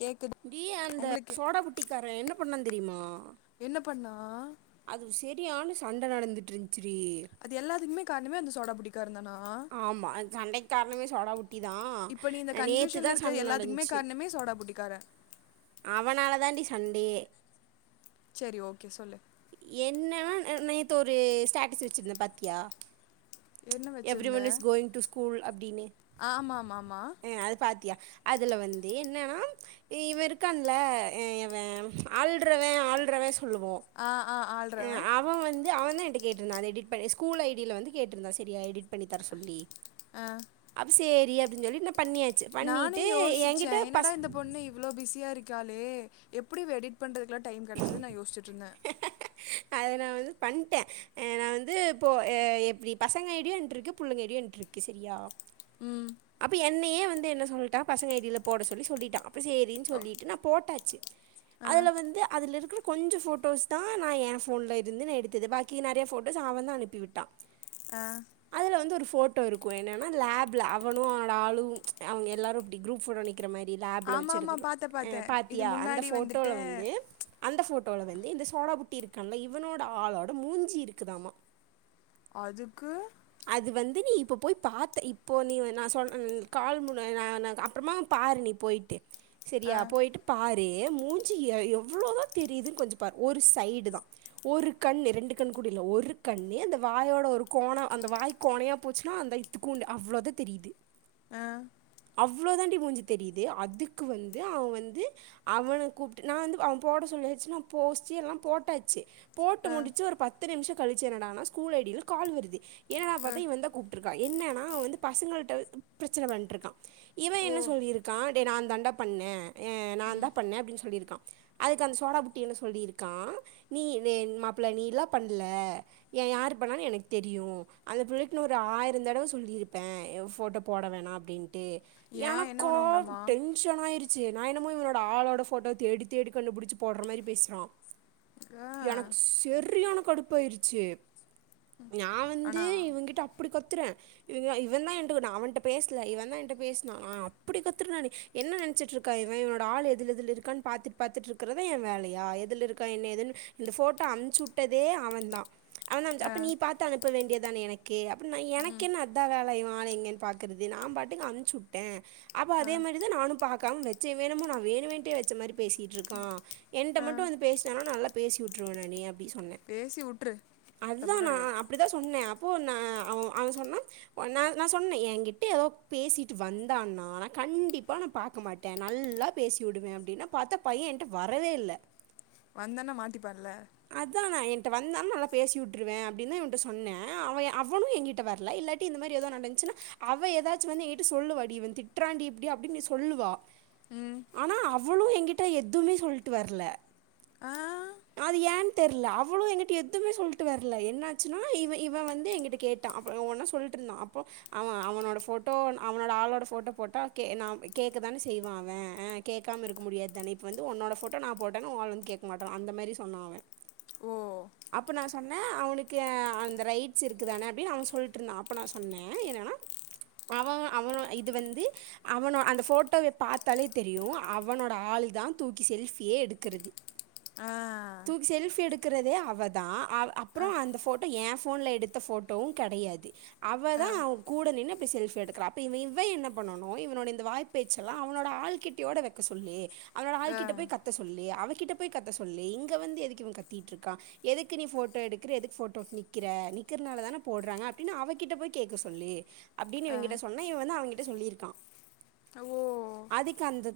கேக்குது டி அந்த உங்களுக்கு சோடா புட்டிக்கார என்ன பண்ணா தெரியுமா என்ன பண்ணா அது செரியான சண்ட நடந்துட்ருந்ச்சுரி அது எல்லாத்துக்குமே காரணமே அந்த சோடா புட்டி காரந்தானா ஆமா சண்டைக்கி காரணமே சோடா புட்டிதா அ நீ டியூசன்ல இருக்ற எல்லாத்துக்குமே காரணமே சோடா புட்டிக்காரே அவனாலதாண்டி சண்டையே செரி ஓகே சொல்லு என்னனா நேத்து ஒரு ஸ்டேட்டஸ் வெச்சிருந்தே பாத்தியா என்ன எவ்ரி வச்சிருந்த one's going to school அப்டினு ஆமா ஆமா ஆமா அது பாத்தியா அதுல வந்து என்னனா ஏ இவ இருக்கான்ல இவெ ஆள்றவெ ஆள்றவெ சொல்லுவோ ஆ ஆ ஆ அ ஆப் அவ வந்து அவன்தா என்ட்ட கேட்டிருந்தா அத எடிட் பண்ணி ஸ்கூல் ஐடியில வந்து கேட்டிருந்தா செரியா எடிட் பண்ணி தர சொல்லி ஆ அப்ப சேரி அப்டின் சொல்லி நா பண்ணியாச் நானு யோசிச்ச என்னடா இந்த பொண்ணு இப் இவ்ளோ பிஸியா இருக்காலே எப்டி இவ எடிட் பண்றதுக்குலா டைம் கெடச்சது நா யோஸ்சுட்டு இருந்த அத நா வந்து பண்ட்ட அ நா வந்து இப்போ எ எப்டி பசங்க ஐடியு என்ட்டருக்கு புள்ளங்க ஐடியு என்ட்ருக் செரியா ம் அப்ப என்னையே வந்து என்ன சொல்ட்டா பசங்க ஐடில போட சொல்லி சொல்லிட்டா அப்ப சேரின் ஓ சொல்லிட்டு நா போட்டாச்சு ஆ அதுல வந்து அதுல இருக்கிற கொஞ்ச ஃபோட்டோஸ் தா நா ஏ ஃபோன்லருந்து எடுத்தது பாக் கி நறைய ஃபோட்டோஸ் அவந்நா அனுப்பி உட்டா ஆ அதுல வந்து ஒரு ஃபோட்டோ இருக்கு என்னன்னா லேப்ல அவுனு அவனோட ஆளு அவைங்க எல்லாரு அப்டி குரூப் ஃபோட்டோ நி க்கிற மாரி லேபில ஆமா வச்சு ஆமா எடுக்றோ பாத்தே அ பாத்தே இது பாத்தியா அந்த முன்னாடி ஃபோட்டோல வந்துட்டு வந்து அந்த ஃபோட்டோல வந்து இந்த சோடாபுட்டி இருக்கான்ல இவனோட ஆளோட மூஞ்சி இருக்குதாமா அதுக்கு அது வந்து நீ இப்போ போயி பாத்த இப்போ நீ நா சொல் அம் கால் முட ந ந அப்பறமா பாரு நீ போய்ட்டு ஆ செரியா போயிட்டு பாரு மூஞ்சி எ எவ்ளோதா தெரியுது கொஞ்ச பாரு ஒரு சைடு தா ஒரு கண்ணு ரெண்டு கண் கூட இல்ல ஒரு கண்ணு இந்த வாயோட ஒரு கோண அந்த வாய்க் கோனையா போச்சுன்னா அந்த இத்துக்கோண்டு அவ்ளோதா தெரியுது ஆ அவ்ளோ தாண்டி மூஞ்சி தெரியுது அதுக்கு வந்து அவ வந்து அவன கூப்ட்டு நா வந்து அவ போட சொல்லியாச்சு நா போஸ்ட்டு எல்லா போட்டாச்சு போட்டு ஆ முடிச்சு ஒரு பத்து நிம்ஷோ கழிச்சு என்னடானா ஸ்கூல் ஐடில கால் வருது என்னாடா ஆ பாத்தா இவ தா கூப்ட்டுருக்கா என்னனா அவ வந்து பசங்கள்ட்ட பிரச்சன பண்ணிட்ருக்கா இவ ஓ என்ன சொல்லிருக்கா டே நா தாண்டா பண்ண ஏ ம் நாந்தா பண்ண அப்டின்னு சொல்லிருக்கா அதுக்கு அந்த சோடா புட்டி என்ன சொல்லியிருக்கா நீ டே மாப்ள நீ லா பண்ல ஏ யாரு பண்ணான் எனக்கு தெரியு அந்த புள்ளைட்ட ஒரு ஆயிரோ தடவ சொல்லிருப்பே ஏ ஃபோட்டோ போட வேணா அப்டின்ட்டு ஏன் என்ன எனக்கா பண்ணுவாங்களாமா டென் ஷன் ஆயிருச்சு நா என்னமோ இவனோட ஆளோட ஃபோட்டோ தேடி தேடி கண்டுபுடிச்சு போடுற மாரி பேசுறா ஆ எனக்கு சரியான கடுப்பு ஆயிருச்சு நா வந் ஆனா அப்புடி கத்துருர இவ இவ தா என்ட்ட நா அவன்ட்ட பேசல இவன்தா என்ட்ட பேசுனா ஆ அப்புடி கத்துன நானு என்ன நெனச்சிட்ருக்கா இவ இவனோட ஆள் எதுல எதுல இருக்கான் பாத்தட் பாத்துட்ருக்கறதா ஏ வேலயா எதுல இருக்கா என்ன எதுன்னு இந்த ஃபோட்டோ அம்ச்சு உட்டதே அவந்தா அவன்தா அம்ச்சா ஆ அப்போ நீ பாத்து அனுப்ப வேண்டியதான எனக்கு அப்ப நா எனக்கு ம் என்ன எந்த வேல இவ ஆளு எங்கேன் பாக்கறது நா பாட்டுக்கு அம்ச்சு உட்டே அப்ப ஆ அதே மாரி தா நானு பாக்காம வச்சே இவ எனமோ நா வேணுமிண்ட்டே வச்ச மாரி பேசிட்டுருக்கா என்கிட்ட ஆ மட்டு வந்து பேசுனானா நல்லா பேசி உட்டுருவே நானு அப்டினு சொன்ன பேசி விட்ரு அதுதா தப்பு நா கிடையாது அப்டிதா சொன்ன அப்போ நா அவ அவ சொன்னா ந நா சொன்ன என்கிட்ட ஏதோ பேசிட்டு வந்தான்னா நா கண்டிப்பா நா பாக்க மாட் ட நல்லா பேசிவிடுவே அப்டின்னா பாத்தா பைய என்ட்ட வரவே இல்ல வந்தனா மாட்டிப்பால்ல அதா நா என்ட்ட வந்தானா நல்லா பேசி உட்டுருவே அப்டின்தா இவன்ட்ட சொன்னே அவ அவனு எங்கிட்ட வரல இல்லாட்டி இந்த மாரி ஏதோ நடந்துச்சுன்னா அவ ஏதாச்சு வந்து என்ட்ட சொல்லுவா டி இவ திட்றாண்டி இப்டி அப்டின்னு சொல்லுவா ம் ஆனா அவளு எங்கிட்ட எதுமே சொல்ட்டு வரல ஆ அது ஏன் தெர்ல அவளு ஏங்கிட்ட எதுமே சொல்லிட்டு வர்ல என்னாச்சுனா இவ இவன் வந்து ஏங்கிட்ட கேட்டா அப்போ ஒவ்வொண்ணா சொல்லிட்ருந்தா அப்றோ அவ அவனோட ஃபோட்டோ அவனோட ஆளோட ஃபோட்டோ போட்டா நா கேக்கதானே செய்வா அவே கேக்காம இருக்க முடியாது தானே இப்போ வந்து ஒன்னோட ஃபோட்டோ நா போட்டேனா ஓ ஆள் வந்து கேக் மாட்டா அந்த மாரி சொன்னா அவே உ அப்ப நா சொன்னே அவனுக்கு அ ரைட்ஸ் இருக்குதானே அப்டின்னு அவ சொல்ட்ருந்தா அப்ப நா சொன்னே என்னனா அவவ அவன இது வந்து அவனோ அந்த போட்டோவ பாத்தாலே தெரியு அவனோட ஆளு தா தூக்கி செல்ஃபியே எடுக்குறது ஆ தூக்கி செல்ஃபி எடுக்குறதே அவதா அ அப்புறோ ஆ அந்த ஃபோட்டோ ஏ ஃபோன்ல எடுத்த ஃபோட்டோவு கெடையாது ஆ அவதா அவ கூட நின்னு இப்டி செல்ஃபி எடுக்குறா அப்ப இவ இவ்வ என்ன பண்ணனு இவனுடைய இந்த வாய்ப் பேச்செல்லா அவனோட ஆள்கிட்டையோட வைக்க சொல்லி அவனோட ஆ ஆள்கிட்ட போய் கத் த்த சொல்லி அவகிட்ட போயி கத்த சொல்லி இங்க வந்து எதுக்கு இவன் கத்திட்டு இருக்கா எதுக்கு நீ ஃபோட்டோ எடுக்குற எதுக்கு ஃபோட்டோ நிக்கிற நிக்கிறனால தானே போடுறாங்க அப்டினு அவகிட்ட போயி கேக்க சொல்லு அப்டின்னு ஆ இவங்கிட்ட சொன்னா இவ வந்து அவங்கிட்ட சொல்லியிருக்கான் அ ஓ அதுக்கு அந்த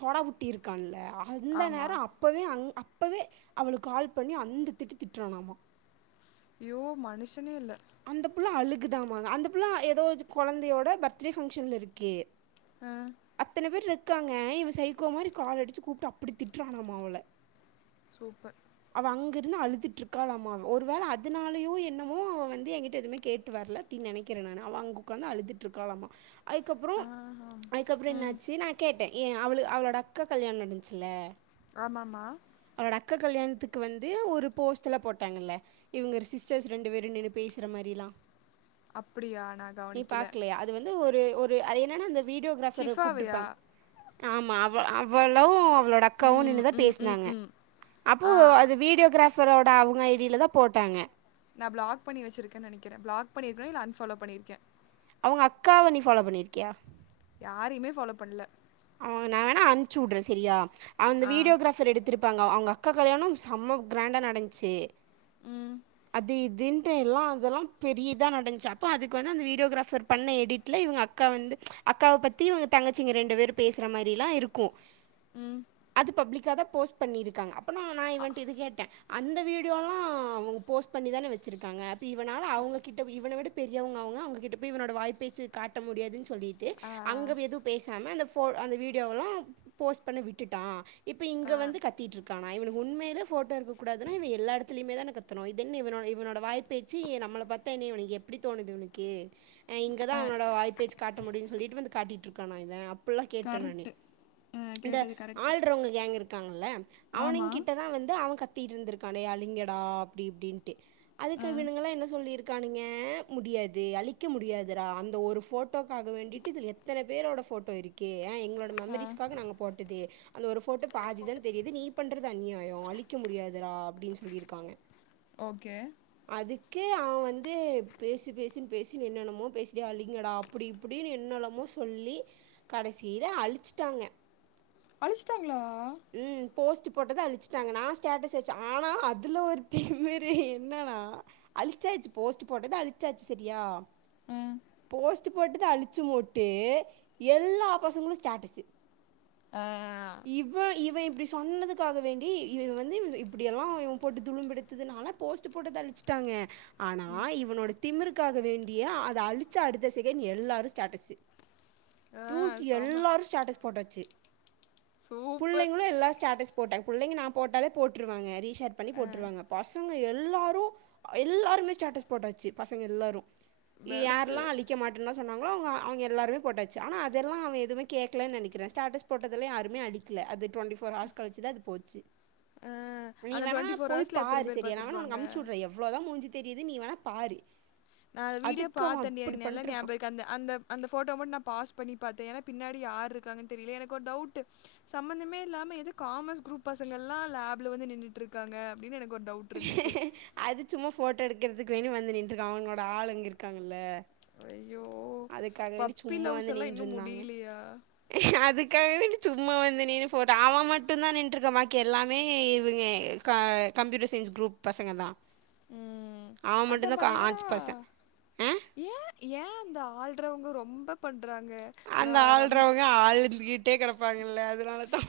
சோடாபுட்டி இருக்கான்ல அந்த நேரோ ஆமாம் அப்போவே அங் அப்போவே அவளுக்கு கால் பண்ணி அந்த திட்டு திட்டுறானாமா நாம்மா ஒ மனுஷனே இல்ல அந்த புள்ள அழுக்குதாமா அந்த புள்ள ஏதோ கொழந்தையோட பர்த்டே ஃபங்ஷன்ல இருக்கு அ அத்தன பேர் இருக்காங்க இவ சைக்கோ மாரி கால் அடிச்சு கூப்டு அப்டி திட்டுறானாமா அவள சூப்பர் அவ அங்க இருந்து அழுதுட்ருக்காளாமா ஒரு வேள அதனாலயோ என்னமோ அவ வந் ஏங்கிட்ட எதுவுமே கேட்டு வர்ல அப்டின்னு நெனைக்கிறே நானு அவ அங்க உக்காந்து அழுதுட்டு இருக்கலாமா அதுக்கப்றோ ஆ ஆம். அதுக்கப்றோ ம் என்னாச்சு நா கேட்டே ஏ அவளு அவளோட அக்கா கல்யாணோ நடந்துச்சுல்ல ஆமாமா அவளோட அக்கா கல்யாணத்துக்கு வந்து ஒரு போஸ்ட்ல போட்டாங்கல்ல இவுங்க ரிசிஸ்டர்ஸ் ரெண்டு பேரு நின்னுப் பேசுற மாரிலா அப்டியா நா கெவனிக்கல து வந்து ஒரு ஒரு அது என்னனா அந்த வீடியோகிராஃபர் அ கூப்டு ஷிஃபாவையா இருப்பாங்க ஆமா அவ அவளு அவளோட அக்காவு ம் நின்னு ம் ம் பேசுனாங்க ம் அப்போ ஆ அது வீடியோகிராஃபரோட அவுங்க ஐ டி யில தா போட்டாங்க நா ப்ளாக் பண்ணி வச்சுருக்கனு நெனைக்கிறே ப்ளாக் பண்ணிருக்கனு இல்ல அன்ஃபாலோ பண்ணிருக்கே அவுங்க அக்காவ நீ ஃபாலோ பண்ணிருக்கியா யாரையுமே ஃபாலோ பண்ணல அவ நான வேணா அம்ச்சு விட்றே செரியா அந்த ஆ வீடியோகிராஃபர் எடுத் திருப்பாங்க அவங்க அக்கா கல்யாணோ செம்ம க்ராண்டா நடந்துச்சு ம் அது இதுன்ட்டு எல்லா அதெல்லா பெரிய இதா நடந்துச்சு அப்ப அதுக்கு வந்து அந்த வீடியோகிராஃபர் பண்ண எடிட்ல இவுங்க அக்கா வந்து அக்காவ பத்தி இவுங்க தங்கச்சிங்க ரெண்டுவேரு பேசுற மாரிலா இருக்கு ம் அது பப்ளிக்காக தா போஸ்ட் பண்ணியிருக்காங்க அப்போ நான இவன்ட இது கேட்டே அந்த வீடியோல்லா அவங்க போஸ்ட் பண்ணிதானே வெச்சிருக்காங்க அது இவனால அவங்ககிட்ட இவன விட பெரியவங்க அவங்க அவங்ககிட்ட போய் இவனோட வாய் பேச்சு காட்ட முடியாது சொல்லிட்டு ஆ அங்க எதுவு பேசாம அந்த போ அந்த வீடியோவெல்லா போஸ்ட் பண்ண விட்டுட்டா இப்ப இங்க ஆ வந்து கத்திட்டு இருக்கானா இவனுக்கு உண்மேலே போட்ட இருக்க கூடாது இவ எல்ல எடத் த்தலையுமே தானே கத்துணு இதென்ன இவ இவனோட வாய் பேச்சு நம்மள பத்தா என்ன இவனுக்கு எப்டி தோனுது இவனுக்கு இங்கதா ஆ அவனோட வாய்பேச்சு காட்ட முடியுனு சொல்லிட்டு வந்து காட்டிட்டு இருக்கானா இவ அப்பில்லா கேட்டே நானு கரெக்ட்டு ஆ இந்த கேட்டது கரெக்ட்டு ஆளுறவங்க கேங் இருக்காங்கல்ல ஆமா அவனுங் கிட்டதா வந்து அவ கத்திட்டு இருந்திருக்கா டேய் அழிங்கடா அப்டி இப்டின்ட்டு அதுக்கு ஆ இவனுங்களா என்ன சொல்லியிருக்கானீங்க முடியாது அழிக்க முடியாதுரா அந்த ஒரு போட்டோ போட்டோக்காக வேண்டிட்டு இதில் எத்தன பேரோட போட்டோ இருக்கீ ஏ எங்களோடய ஆ மெமரிஸ்க்காக நாங்க போட்டது அந்த ஒரு போட்டோ பாதிதான் தெரியுது நீ பண்றது அநியாயோ அழிக்க முடியாதுரா அப்டின்னு சொல்லி இருக்காங்க ஓகே அதுக்கு அவ வந்து பேசி பேசுன்னு பேசுன்னு என்னனுமோ பேச்டா டேய் அழிங்கடா அப்டி இப்டின்னு என்னலமோ சொல்லி கடைசியில அழிச்சிட்டாங்க அழிச்சிட்டாங்களா ம் போஸ்ட் போட்டதா அழிச்சிட்டாங்க நா ஸ்டேட்டஸ் வெச்சே ஆனா அதில ஒரு திமிரு என்னன்னா அழிச்சாச்சு போஸ்ட் போட்டது அழிச்சாச்சு செரியா ஆ போஸ்ட்டு போட்டுது அழிச்சு போட்டு எல்லா பாசங்களு ஸ்டேட்டஸ்சு ஆ இவ இவ இப்டி சொன்னதுக்காக வேண்டி வந்து இப்டியெல்லா இன் போட்டு துணிவு எடுத்ததுனால போஸ்ட் போட்டத அழிச்சிட்டாங்க ஆனா ம் இவனோட திமிருக்காக வேண்டியே அத அழி ச்சு அடுத்த செக்ட் எல்லாரு ஸ்டேட்டஸ்சு ஆ தூக்கி செம எல்லாரு ஸ்டேட்டஸ் போட்டாச்சு [unintelligible] புள்ளிங்களு எல்லா ஸ்டேட்டஸ் போட்டாங்க புள்ளிங்க நா போட்டாலே போட்டுருவாங்க ரீஷேர் பண்ணி ஆ போட்டுருவாங்க பசங்க எல்லாரு எல்லாருமே ஸ்டேட்டஸ் போட்டாச்சு பசங்க எல்லாரு வெடப்பு யார்லா அழிக்க மாட்டேன்னா சொன்னாங்களோ அவங்க அவங்க எல்லாருமே போட்டாச்சு ஆனா அதெல்லா அவ எதுவுமே கேகலன்னு நெனக்கிறே ஸ்டேட்டஸ் போட்டதெல்லா யருமே அழிகல அது டுவென்டி ஃபோர் ஹவர்ஸ் கழிச்சி தா அது போச்சு ஆ நீ அந்த வேணா டுவெண்ட்டி ஃபோர் ஹவர்ஸ்ல எத்தன பேர் பாத்துருப்பாங்க அவ்ளோதா மூஞ்சு தெரியது நீ வேணா பாரு நா அந்த வீடியோ அதுக்கு அவன் பாத்தண்டி அப்படி எனக்கு நல்லா நியா பண்ணிட்டுருக்கான் அந்த அந்த ஃபோட்டவ மட்டு நா பாஸ் பண்ணி பாத்தே ஏன்னா பின்னடி யார் இருக்காங்கன்னு தெரில எனக்கு ஒரு டவுட் சம்பந்தமே இல்லாம எதுக் காமர்ஸ் குரூப் பசங்கல்லா லேப்ல வந்து நின்னுட்டுரு ருக்காங்க அப்டின்னு எனக்கு ஒரு டவுட் இருந்துச்சு அது சும்மா போட்டோ எடுக்கிறதுக்கு வேணி வந்து நின்ட்டு இருக்காங்க அவங்களோட ஆள் அங்க இருக்காங்கல்ல ஐய்யோ அதுக்காக வேண்டி பப்பி சும்மா லவ்ஸ் வந்து எல்லா இன்னு நின்றுருந்தாங்க முடிலியா அதுக்காகவே சும்மா வந்து நின்னு போட்ட அவ மட்டு தா நின்ட்டுருக்கா பாக்கி எல்லாமே இவங்க க கம்ப்யூட்டர் சயின்ஸ் குரூப் பசங்க தா ம் அதா பாத்தே என்னடா பர்சன் ஆ ஏ ஏ அந்த ஆளுறவங்க ரொம்ப பண்றாங்க நா அந்த ரம் ஆள்றவங்க ஆள்ந்துட்டே கெடப்பாங்கல்ல அதனாலதா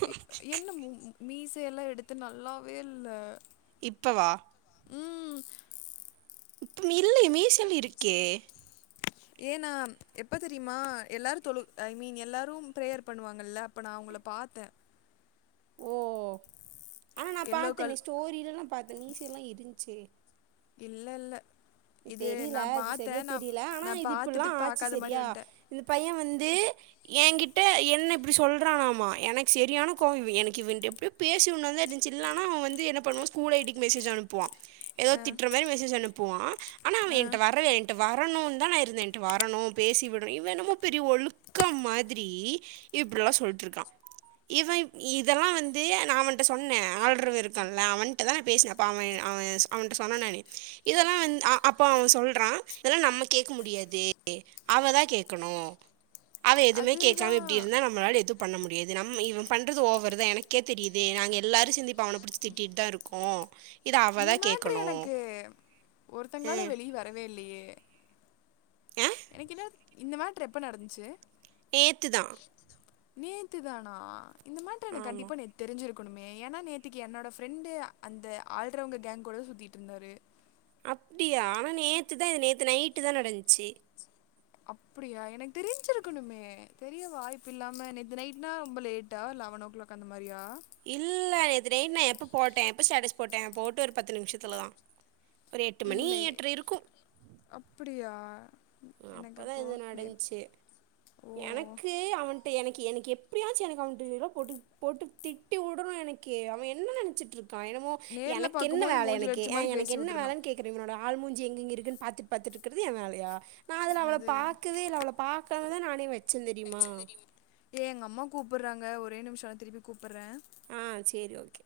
என்ன மீசையெல்லா எடுத்து நல்லாவே இல்ல இப்பவா ம் ப் இல்ல மீசல் இருக்கே ஏனா எப்ப தெரியுமா எல்லாரு தொழு ஐ மீன் எல்லாரும் பிரேயர் பண்ணுவாங்கல்ல அப்ப நா அவங்கள பாத்த ஓ ஆனா நா எல்லோ பாத்தனே கல் ஸ்டோரியில நா பாத்த மீசல இருந்ச்சே இல்ல இல்ல இது தெரியல நான் அது சரியா பாத்தேன் நான் தெரியல ஆனா நான் இது இப்யில்லா பாத்துட்டு ஆச்சு பாக்காத மாரி சரியா வந்ட்டேன் இந்த பையன் வந்து என்கிட்ட என்ன இப்டி சொல்றானாமா எனக்கு செரியான கோவோ இவ எனக்கு இவன்ட எப்டி பேச உனுந்த இருந்துச்சு இல்லன்னா அவன் வந்து என்ன பண்ணுவான் ஸ்கூல் ஐடிக்கு மெசேஜ் அனுப்புவா ஏதோ அ திட்ற மேறி மெசேஜ் அனுப்புவா ஆனா அவ அ என்ட்ட வரவே என்ட வரணு தா நா இருந்த என்ட வரணு பேசி விடணும் இவ என்னமோ பெரிய ஒழுக்கம் மாதிரி இப்டில்லா சொல்ட்டுருக்கா இவன் இதெல்லா வந்து நா அவன்ட்ட சொன்ன ஆளுறவு இருக்கான்ல அவன்ட்ட தா நான் பேசுன அவே அவே அவன்ட்ட சொன்ன நானு இதெல்லா வந் அ அப்போ அவன் சொல்றான் இதெல்லா நம்ம கேட்க முடியாது அவதா கேக்கணு அவ எதுமே கேட்காம அதுதான் இப்டி இருந்தா நம்மளால எது பண்ண முடியாது நம் இவன் பண்றது ஓவர் தான் எனக்கே தெரியுது நாங்க எல்லாரு சேந்து இப்ப அவன புடிச்சி திட்டிட் தா இருக்கோ இந்த மேட்ரு எனக்கு ஒருத்தங்களால ம் வெளிய வரவே இல்லையே ஆ எனக் இன்னேறத்துக் இந்த மேட்ரு எப்ப நடந்துச்சு நேத்துதா நேத்து தானா இந்த மேட்டர் எனக்கு ஆமாம் கண்டிப்பா நேத் தெரிஞ்சிருக்கணுமே ஏன்னா நேத்திக்கு என்னோடய ஃப்ரெண்டு அந்த ஆல்ரவுங்க கேங்க் கூட தா சுத்திட்டுருந்தாரு அப்டியா ஆனா நேத்து தா நேத்து நைட்டு தா நடந்ச்சு அப்டியா எனக்கு தெரிஞ்சிருக்கணுமே தெரிய வாய்ப்பு இல்லாம நேத்து‌ நைட்னா ரொம்ப லேட் டா லெவன்னோ க்ளோக் அந்த மாறியா இல்ல நேத்து நைட் நா எப்போ போட்ட எப்போ ஸ்டேட்டஸ் போட்ட போட்டு ஒரு பத்து நிமிஷத்துல தா ஒரு எட்டு மணி எட்ற இருக்கு அப்டியா அப்பதா இது நடந்துச்சு ஓ எனக்கு அவன் எனக்கு எனக்கு எப்படியாச்சு எனக்கு அவட்டு போட்டு போட்டு திட்டி உடணும் எனக்கு அவன் என்ன நெனைச்சிட்டு இருக் கா என்னமோ நேர்ல எனக்கு என்ன பார்க்கும்போது வேல மூஞ்சில எனக்கு அடிச்ச ஆ மாதிரி எனக்கு பேசி என்ன விட்டுறணும் வேலைன்னு கேக் கற இவனோட ஆள் மூஞ்சி எங்கங்க இருக்குனு பாத்துட்டு பாத்துட்டுருக்கறது என் வேலையா நா அதுல அது பாக்கவே இல்ல அவள பாக்காம தா நானே வச் ஏ எங்க அம்மா கூப்புறாங்க ஒரே நிமிஷோ திருப்பி கூப்புட்ற ஆ சேரி ஓகே